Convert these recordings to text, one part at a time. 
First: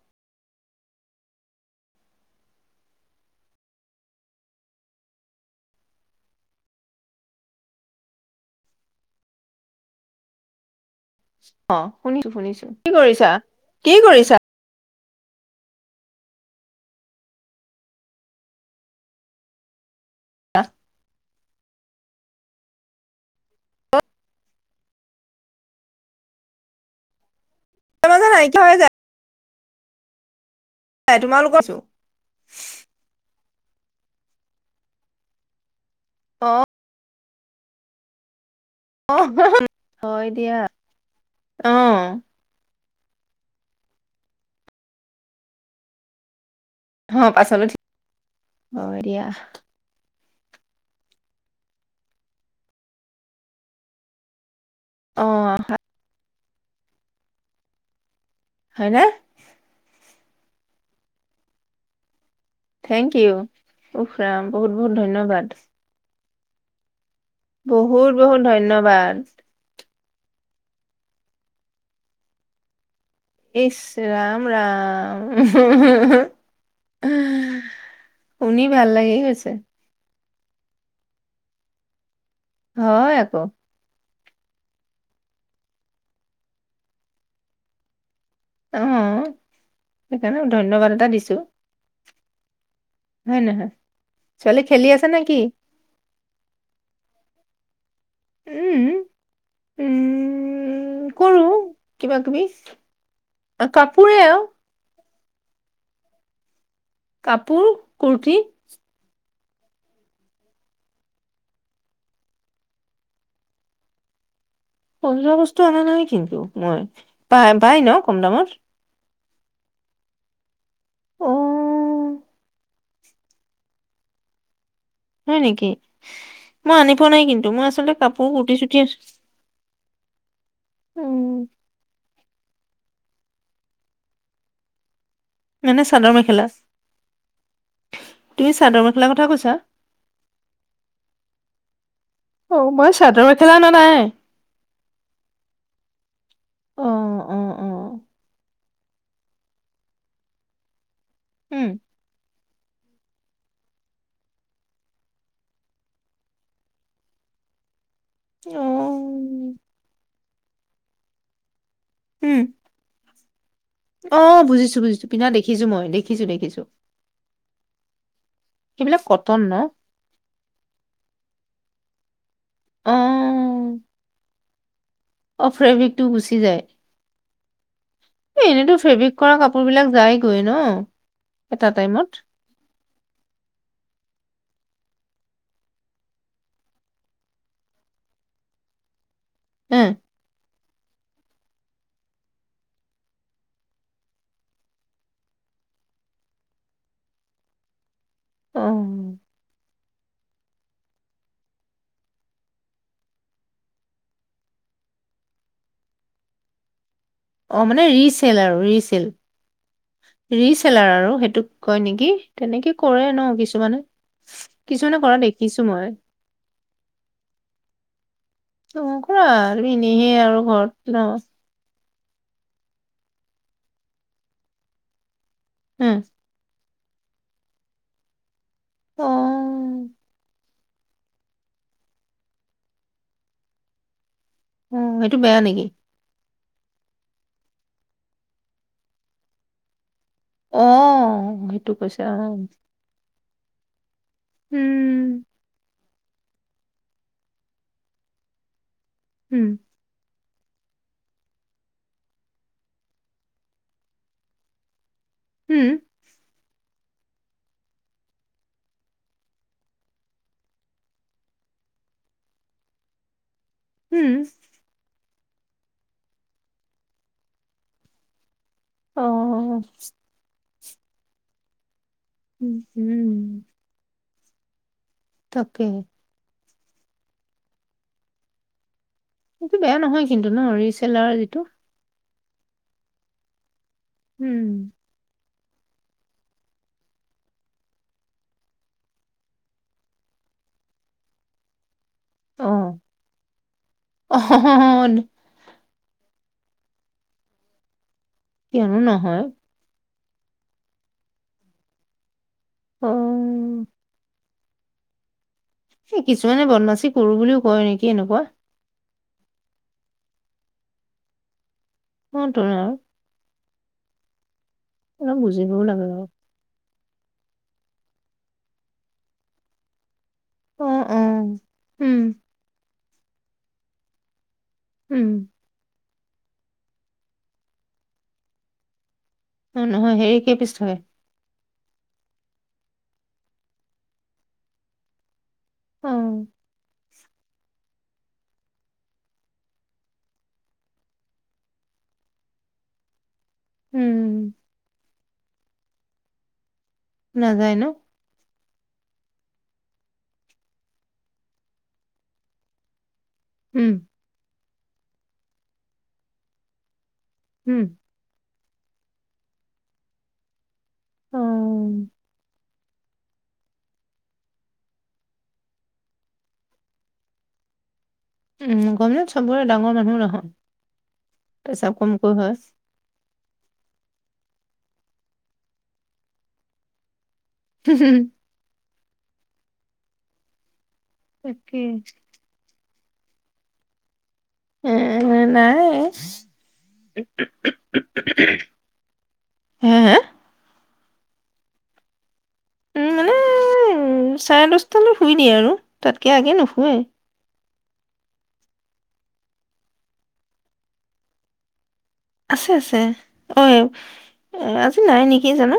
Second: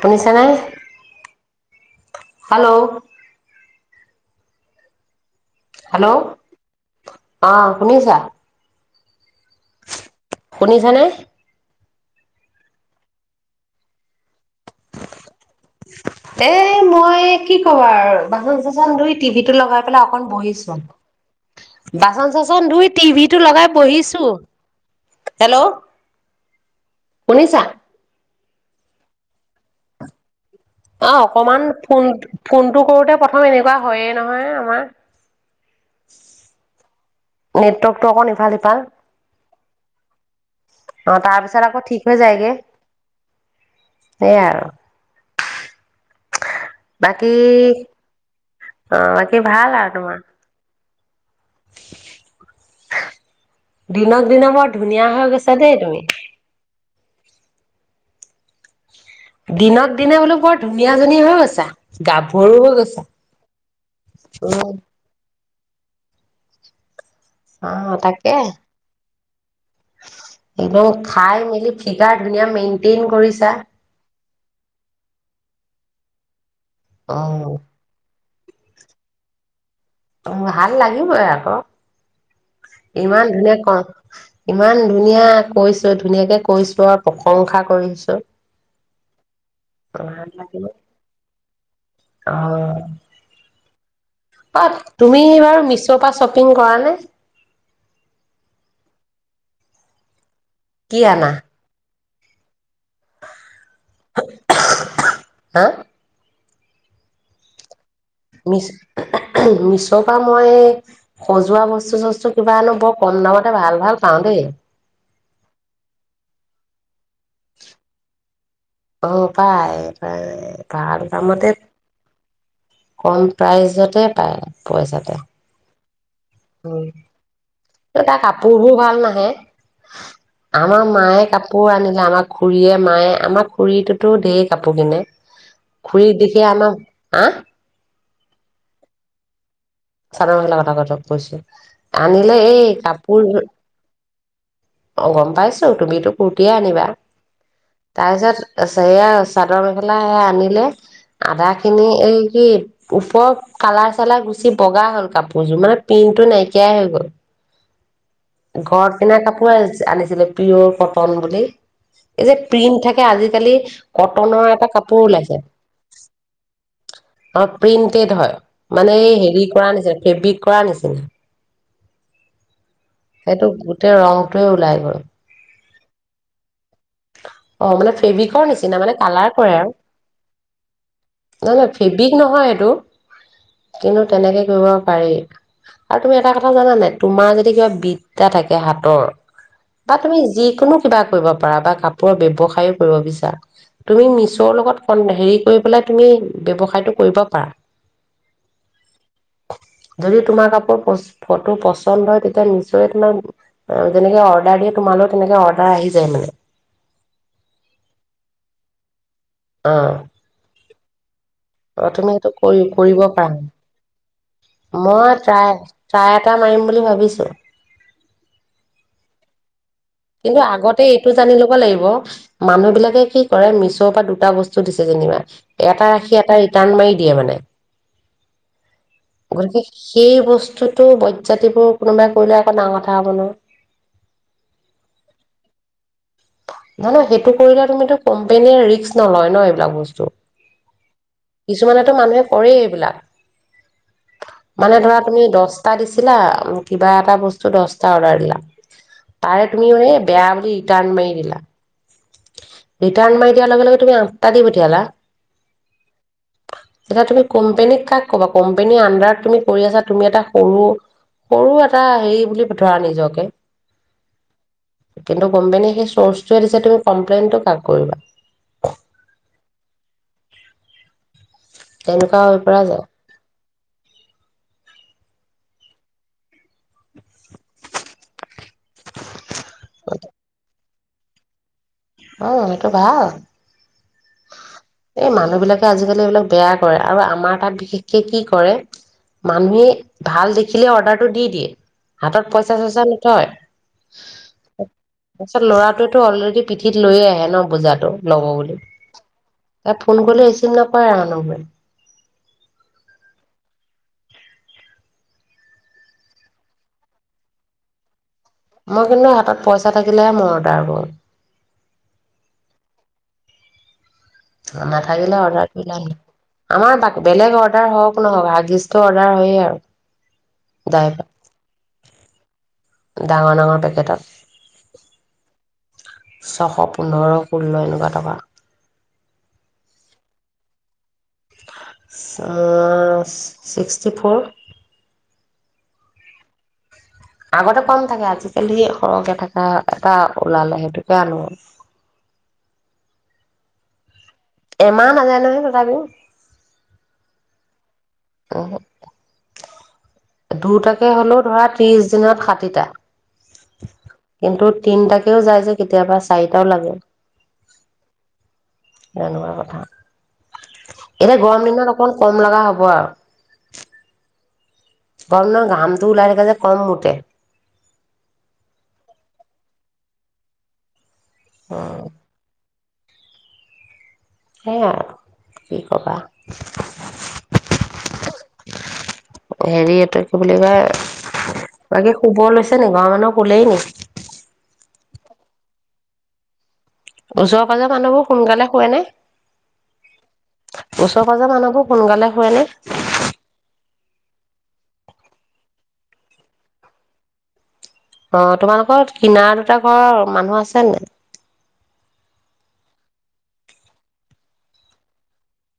শুনিছানে hello hello অ শুনিছা শুনিছানে অ শুনিছু শুনিছু কি কৰিছা কি কৰিছা এ মই কি কবা আৰু বাচন থাচন ধুই টিভি লগা [unintelligible] অকন বহিছু বাচন থাচন ধুই টিভিটো লগাই বহিছু হেল্লো শুনিছা [unintelligible] অ যায় অকমান তোমালোকৰছো ফোনটো ফোনটো কৰোতে প্ৰথমে এ কোৱা হয়ে নহয় আমাৰ অ নেটৱৰ্কতো অলপ ইফাল সিফাল অ অহ হ অই অ তাৰ পিছত আৰু থিক হৈ যাই গে সেয়াই অ বাকি পাছলৈ ঠিক হয় দিয়া বাকি ভাল আৰু তোমাৰ দিনক দিনে ধুনীয়া অ সৈ গৈছা দে তুমি হয়নে? দিনক দিনে বলু বৰ ধুনীয়াজনী হৈ গৈছা হৈ গৈছা। থেঙ ইও উফ ৰাম উম। বহুত বহুত ধন্যবাদ অ বহুত তাকে বহুত ধন্যবাদ একদম খাই মিলি ফিগাৰ ধুনীয়া মেন ইছ ৰাম! ৰাম উমহ উমহ উমহ অ' শুনি ভাল গৈছে অ ভাল লাগিবই আকৌ হয় ইমান আকৌ ধুনীয়া ক ইমান ধুনীয়া কৈছো ধুনীয়া কে কৈছো আৰু প্ৰসংশা কৰিছো অ ভাল এইকাৰণে লাগিব ধন্যবাদ এটা দিছো অ। হয়নে নহয় ছোৱালী খেলি [inaudible] আছে নে তুমি কি বাৰু মিছোৰ পৰা ছোপিং কৰা নে উমহ উম হ কি আনা কিবা কিবি কাপোৰে আৰু [unintelligible] কাপোৰ কুৰ্তি [unintelligible] মিছো পৰা মই সজোৱা বস্তুটো সোষ্টো কিবা বৰ কম দামত পাওঁ দে বৰ ভাল ভাল সজোৱা বস্তুটো অনা নাই নেকি পাই পাই ন কম দামত অহ পাই ভাল অ দামত কম প্ৰাইজ তে পাই, হয় নেকি? মই আনি পোৱা নাই কিন্তু মই আচলতে কুৰ্তি কাপোৰ বোৰ চুটি ভাল নাহে আমাৰ মায়ে উম কাপোৰ আনিলে। আমাৰ খুৰীয়ে মায়ে আমাৰ খুৰীটো ধেৰ কাপোৰ কিনে, মানে চাদৰ খুৰীৰ মেখেলা তেতিয়া আমাৰ আহ! তুমি চাদৰ মেখেলা কথা কৈছা। চাদৰ মেখেলা আনিলে অ এই মই চাদৰ মেখেলা অনা নাই অহ গম পাইছোঁ তুমি টো কুৰ্টি আনিবা। অ অ অ এইয়া চাদৰ মেখেলা আনিলে। আদা উম খিনি এই কি? ওপৰৰত কালাৰ চালাৰ গুচি বগা হ'ল কাপোৰযোৰ মানে পিন্টো নাইকিয়াই হৈ গ'ল অ ঘৰত কিনা কাপোৰ আনিছিলে। পিয়'ৰ কটন বুলি। এই যে উম প্ৰীম থাকে আজি, কি? অ কটনৰ এটা বুজিছো কাপোৰ বুজিছো পিন্ধা ওলাইছে দেখিছো মই দেখিছো দেখিছো প্ৰিন্টেড হয় মানে সেইবিলাক হে কটন হেৰী, ন কৰা নিচিনা ফেব্ৰিক কৰা নিচিনা সেইটো অ গোটেই ৰং তে ওলাই গল ফ্ৰেব্ৰিকটো গুচি যায়। অ মানে এ ফেব্ৰিকৰ এনেইতো নিচিনা মানে ফেব্ৰিক কৰা কাপোৰ বিলাক যায়গৈ ন নহ এটা নহয় টাইমত ফেব্ৰিক নহয় এইটো কিন্তু তেনেকে, কৰিব পাৰি আৰু তুমি এটা কথা জানানে তোমাৰ যদি কিবা বিদ্যা থাকে হাতৰ হে বা তুমি যিকোনো কিবা কৰিব পাৰা বা কাপোৰৰ ব্যৱসায়ও কৰিব বিচাৰা। তুমি মিছৰ লগত ক হেৰি কৰিব পেলাই তুমি ব্যৱসায়টো কৰিব পাৰা। অহ' যদি তোমাৰ কাপোৰ ফটো পছন্দ হয়। তেতিয়া মেছই তোমাক আহ যেনেকে অৰ্ডাৰ দিয়া তোমাৰলৈ তেনেকে অৰ্ডাৰ আহি যায় মানে অ' মানে ৰিচেল আৰু ৰিচেল অ' ে [unintelligible] লাৰ আৰু সেইটো তোক কয় অ নেকি তুমি সেইটো কৰি তেনেকে কৰিব কৰে ন পাৰা কিছুমানে কিছুমানে মই কৰা টাই দেখিছো মই ট্ৰাই এটা মাৰিম বুলি ভাবিছোঁ। অ কৰা তুমি এনেহে আৰু কিন্তু ঘৰত আগতে ন এইটো জানি ল'ব লাগিব। মানুহ বিলাকে কি কৰে মিছৰ পৰা দুটা বস্তু দিছে যেনিবা। হ এটা ৰাখি এটা ৰি ৰিটান মাৰি দিয়ে মানে অ গতিকে সেই বস্তুটো বজজাতিবোৰ কোনোবাই কৰিলে আকৌ না কথা হ'ব ন! উম, সেইটো বেয়া নেকি? নহ নয় সেইটো কৰিলে তুমিতো কোম্পেনীয়ে ৰিস্ক নলয় ন এইবিলাক বস্তু অ সেইটো কিছুমানেতো কৈছে অ মানুহে কৰেই এইবিলাক মানে ধৰা উম তুমি দশটা দিছ। [inaudible] [inaudible] ৰিয়ান মাৰি উম বিৰলা ৰিটাৰ্ণ মাৰি দিয়াৰ লগে লগে তুমি আঠটা দি পঠিয়ালা। উম। এতিয়া তুমি কোম্পানীত কাক কবা কোম্পানী আনডাৰত তুমি কৰি আছা তুমি এটা সৰু সৰু এটা হেৰি বুলি ধৰা নিজকে উম। [inaudible] [inaudible] অহ' উম [inaudible] তাকেই [unintelligible] বেয়া নহয় কিন্তু ন' ৰিচ [unintelligible] অ', সেইটো ভাল। উম! [unintelligible] হাতত পইচা অ', চইচা নথয়, অ', তাৰচত ল'ৰাটো [unintelligible] কিয় নহয়! ফোন কৰিলে ৰিচিভ নকৰে [unintelligible] অ' অ' কিছুমানে বদমাছি‌ কৰু বুলি কৰে এনেকুৱা, মই কিন্তু হাতত পইচা থাকিলে হে মই অৰ্ডাৰ কৰু [unintelligible] [unintelligible] অলপ গিলা অৰ্ডাৰ বুজিবও কৰিলে লাগে বাৰু [unintelligible] আমাৰ বেলেগ অৰ্ডাৰ হক নহক হাগিছটো অৰ্ডাৰ হয়ে আৰু অ' আ ডাইভাৰ হম ডাঙৰ ডাঙৰ পেকেটত, উম! ছশ পোন্ধৰ ষোল্ল এনেকুৱা টকা। অ' নহয় হেৰি কেই পিছ ধৰে? অ' ছিক্সটি ফ'ৰ। অ'। আগতে কম থাকে। আজিকালি সৰহ কে থকা এটা ওলালে সেইটো আনো। হম। এমাহ নজায় নহয় তথাপিও। নাজায় ন। অ হ [unintelligible] দুটাকে হ'লেও ধৰা ত্ৰিশ দিনত ষাঠিটা। হম। তো তিনিটাকেও যায় যে কেতিয়াবা চাৰিটাও লাগে। হম। এনেকুৱা কথা। এতিয়া গৰম দিনত অ', অকন কম লগা হ'ব। কোৱা। গৰম দিনত ঘাম ওলায় থাকে যে কম মুতে। উম গৰম দিনত চবৰে ডাঙৰ মানুহৰো নহয় উম পেছাপ কমকৈ হয়। হে আৰু কি ক'বা? [inaudible] হেৰি এইটো কি বুলি কয়? তাকে বাকী শুবলৈছে নেকি ঘৰৰ মানুহ। শুলেই নি এ এ নাই। ওচৰৰ পাজৰৰ মানুহবোৰ সোনকালে শুৱে নে? হে হে ওচৰ পাজৰ মানুহবোৰ সোনকালে শুৱে নে? উম, মানে উ চাৰে দচ শুই দিয়ে আৰু তাতকে আগে নুশুৱে। অ', তোমালোকৰ কিনাৰ দুটা ঘৰৰ মানুহ আছে নে? আছে, আছে অ', আজি নাই নেকি জানো।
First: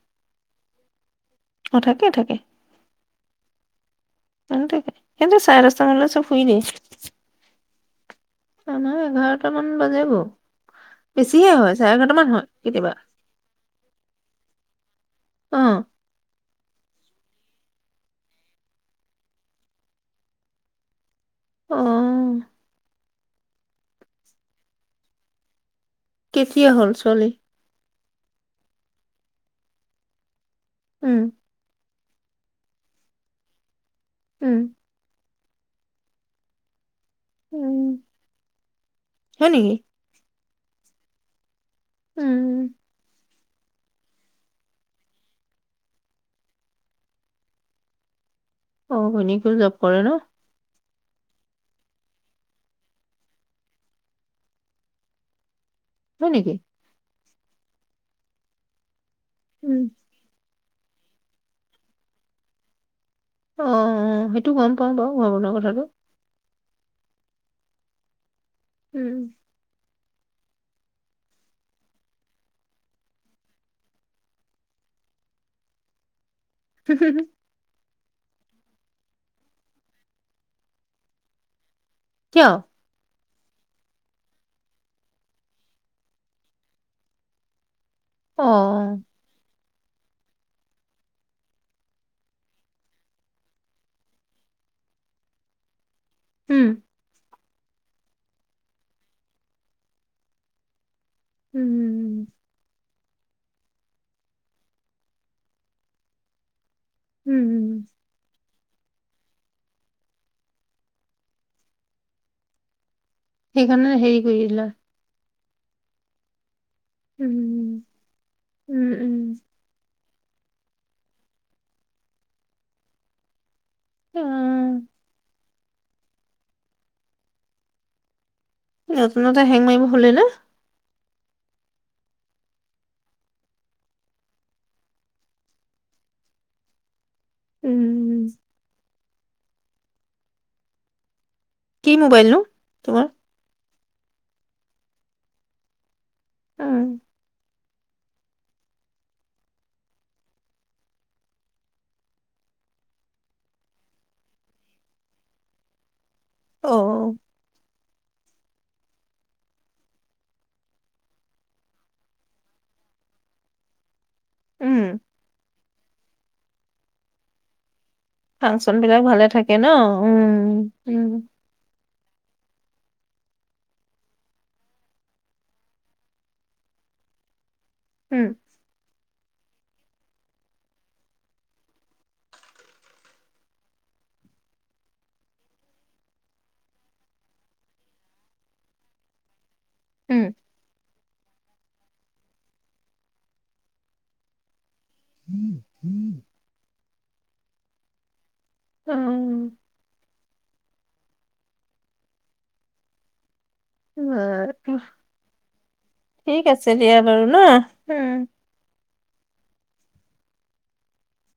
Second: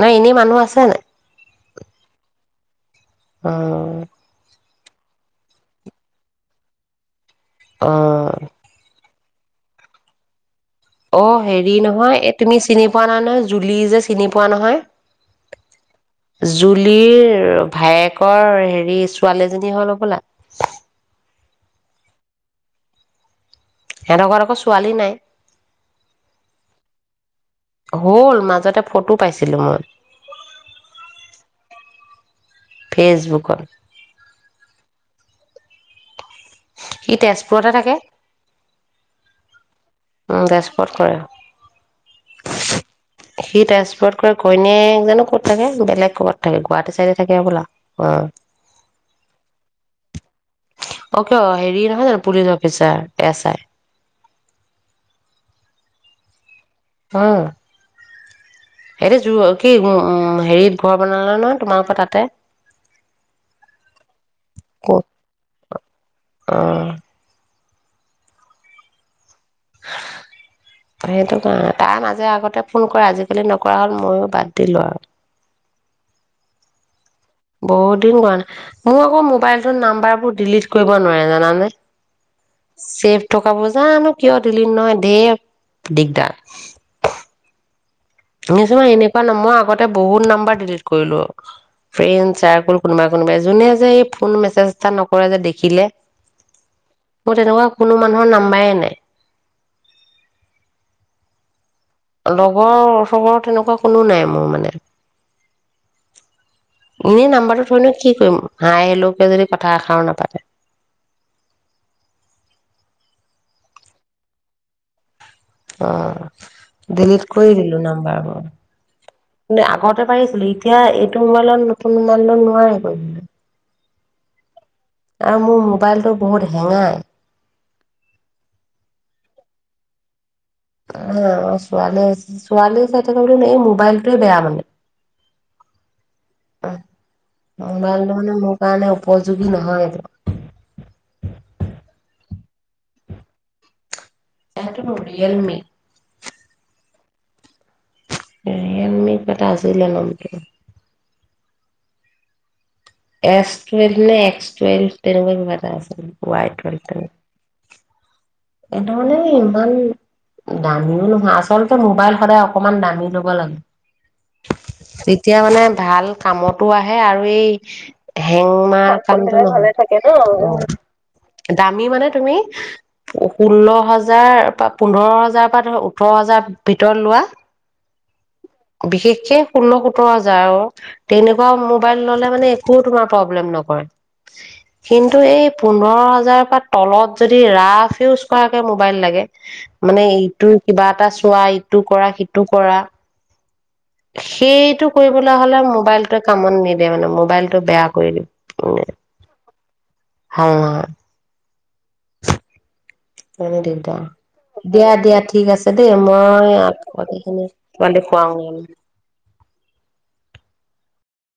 নাই এনেই মানুহ আছে নাই? অ', থাকে, থাকে। অ'। কিন্তু চাৰেদস্তা মানলৈ চ'ব শুই দিয়ে। অ', আমাৰ এঘাৰ এটামান বাজিব। অ', হেৰি নহয় এ তুমি চিনি কেতিয়াবা পোৱা নাই নহয় জুলি যে চিনি পোৱা নহয়? অ জুলিৰ ভায়েকৰ হেৰি ছোৱালীজনী হ'ল হ'বলা। অ'। সেহঁতৰ ঘৰত আকৌ ছোৱালী নাই কেতিয়া হ'ল ছোৱালী? হ'ল, মাজতে ফটো পাইছিলো মই। উম। ফেচবুকত উম। সি তেজপুৰতে উম থাকে। হয় নেকি উম, তেজপুৰত কৰে। উম। সি তেজপুৰত কৰে ঘৈনীয়েক জানো ক'ত থাকে বেলেগ ক'ৰবাত থাকে গুৱাহাটী চাইডে থাকে হ'বলা অ'। অ', ঘৈনীয়েকো জব কৰে ন? অ', কিয় হেৰি নহয়, জানো পুলিচ অফিচাৰ? S I. হয়, নেকি? হয়। সেইতি যোৰ উম কি-হেৰি ঘৰ বনালা ন তোমালোকৰ তাতে? অ', অ', সেইটো গম পাওঁ ক'ত বাৰু ঘৰ বনোৱা কথাটো অ'। উম। সেইটো কাৰণে তাৰ মাজে আগতে ফোন কৰে আজিকালি নকৰা হ'ল, মইয়ো বাদ দিলো আৰু। বহুত দিন কৰা নাই মোৰ আকৌ মোবাইলটো নাম্বাৰবোৰ ডিলিট কৰিব নোৱাৰে জানানে। কিয় চেফ থকাবোৰ জানো কিয় দিলিট নহয় ঢেৰ দিগদাৰ, অ নিছো মই এনেকুৱা নামই আগত [unintelligible] বহুত নাম্বাৰ ডিলিট কৰিলো ফ্ৰেন্ড চাৰক'ল কোনোবাই কোনোবাই যোনে যে এই ফোন মেছেজ এটা নকৰে যে দেখিলে উম! অ' তেনেকুৱা কোনো মানুহৰ নাম্বাৰে নাই [inaudible] লগৰ চহৰ তেনেকুৱা কোনো নাই মানে? এনে উম নাম্বাৰ টো উম থৈ নো কি কৰিম মই হাই হেল্ল' কে যদি কথা এবাৰো না পাতে সেইকাৰনে হেৰী কৰিলা, অহ! দেলেটে কৰি উম দিলোঁ নাম্বাৰ আকৌ উম, উম। আগত আগতে পৰিছিলোঁ এতিয়া এইটো নতুন মোবাইল নোৱাৰি। উম! আৰু মোৰ মোবাইল টো বহুত হেংগাই, নতুনতে হেং মাৰিব হলেই না ছোৱালী চাই থাকিলে নে এই মোবাইল টোৱে বেয়া, মোবাইল উম, টো মোৰ কাৰণে, উপযোগী নহয়। কি মোবাইল নো তোমাৰ, এইটো মোৰ ৰিয়েল মি। উম। ৰিয়েল মি কিবা এটা আছিলে নাম টো। এছ টোৱেলভ নে এষ্ক টোৱেলভ নে তেনেকুৱা কিবা এটা আছিলে। ওৱাই অ', টোৱেলভ। এইটো মানে ইমান দামী নহয়। আচলতে সদায় অকণমান দামী লব লাগে। উম, তেতিয়া মানে ভাল কামটো আহে আৰু ই হেং ফাংচন বিলাক ভালে মাৰা থাকে ন উম, উম, দামী মানে তুমি ষোল্ল হাজাৰ বা পোন্ধৰ হাজাৰ বা ওঠৰ হাজাৰ ভিতৰত লোৱা উম। বিশেষ কে ষোল্ল হাজাৰ, সোতৰ হাজাৰ আৰু তেনেকুৱা মোবাইল ল'লে মানে একো তোমাৰ প্ৰব্লেম নকৰে। কিন্তু পোন্ধৰ হাজাৰ পৰা তলত যদি ৰাফ ইউজ কৰাকে মোবাইল লাগে মানে উম, এইটো কিবা এটা খোৱা ইটো কৰা সিটো কৰা। সেইটো কৰিব হ'লে মোবাইল টোৱে কামত নি দিয়ে মানে মোবাইল টো বেয়া কৰি দিব। উম। হয় [unintelligible] বহুত দিগদাৰ বাৰু, দিয়া দিয়া ঠিক আছে দেই ঠিক মই আছে দিয়া বাৰু ন? আৰু উম। খোৱাও,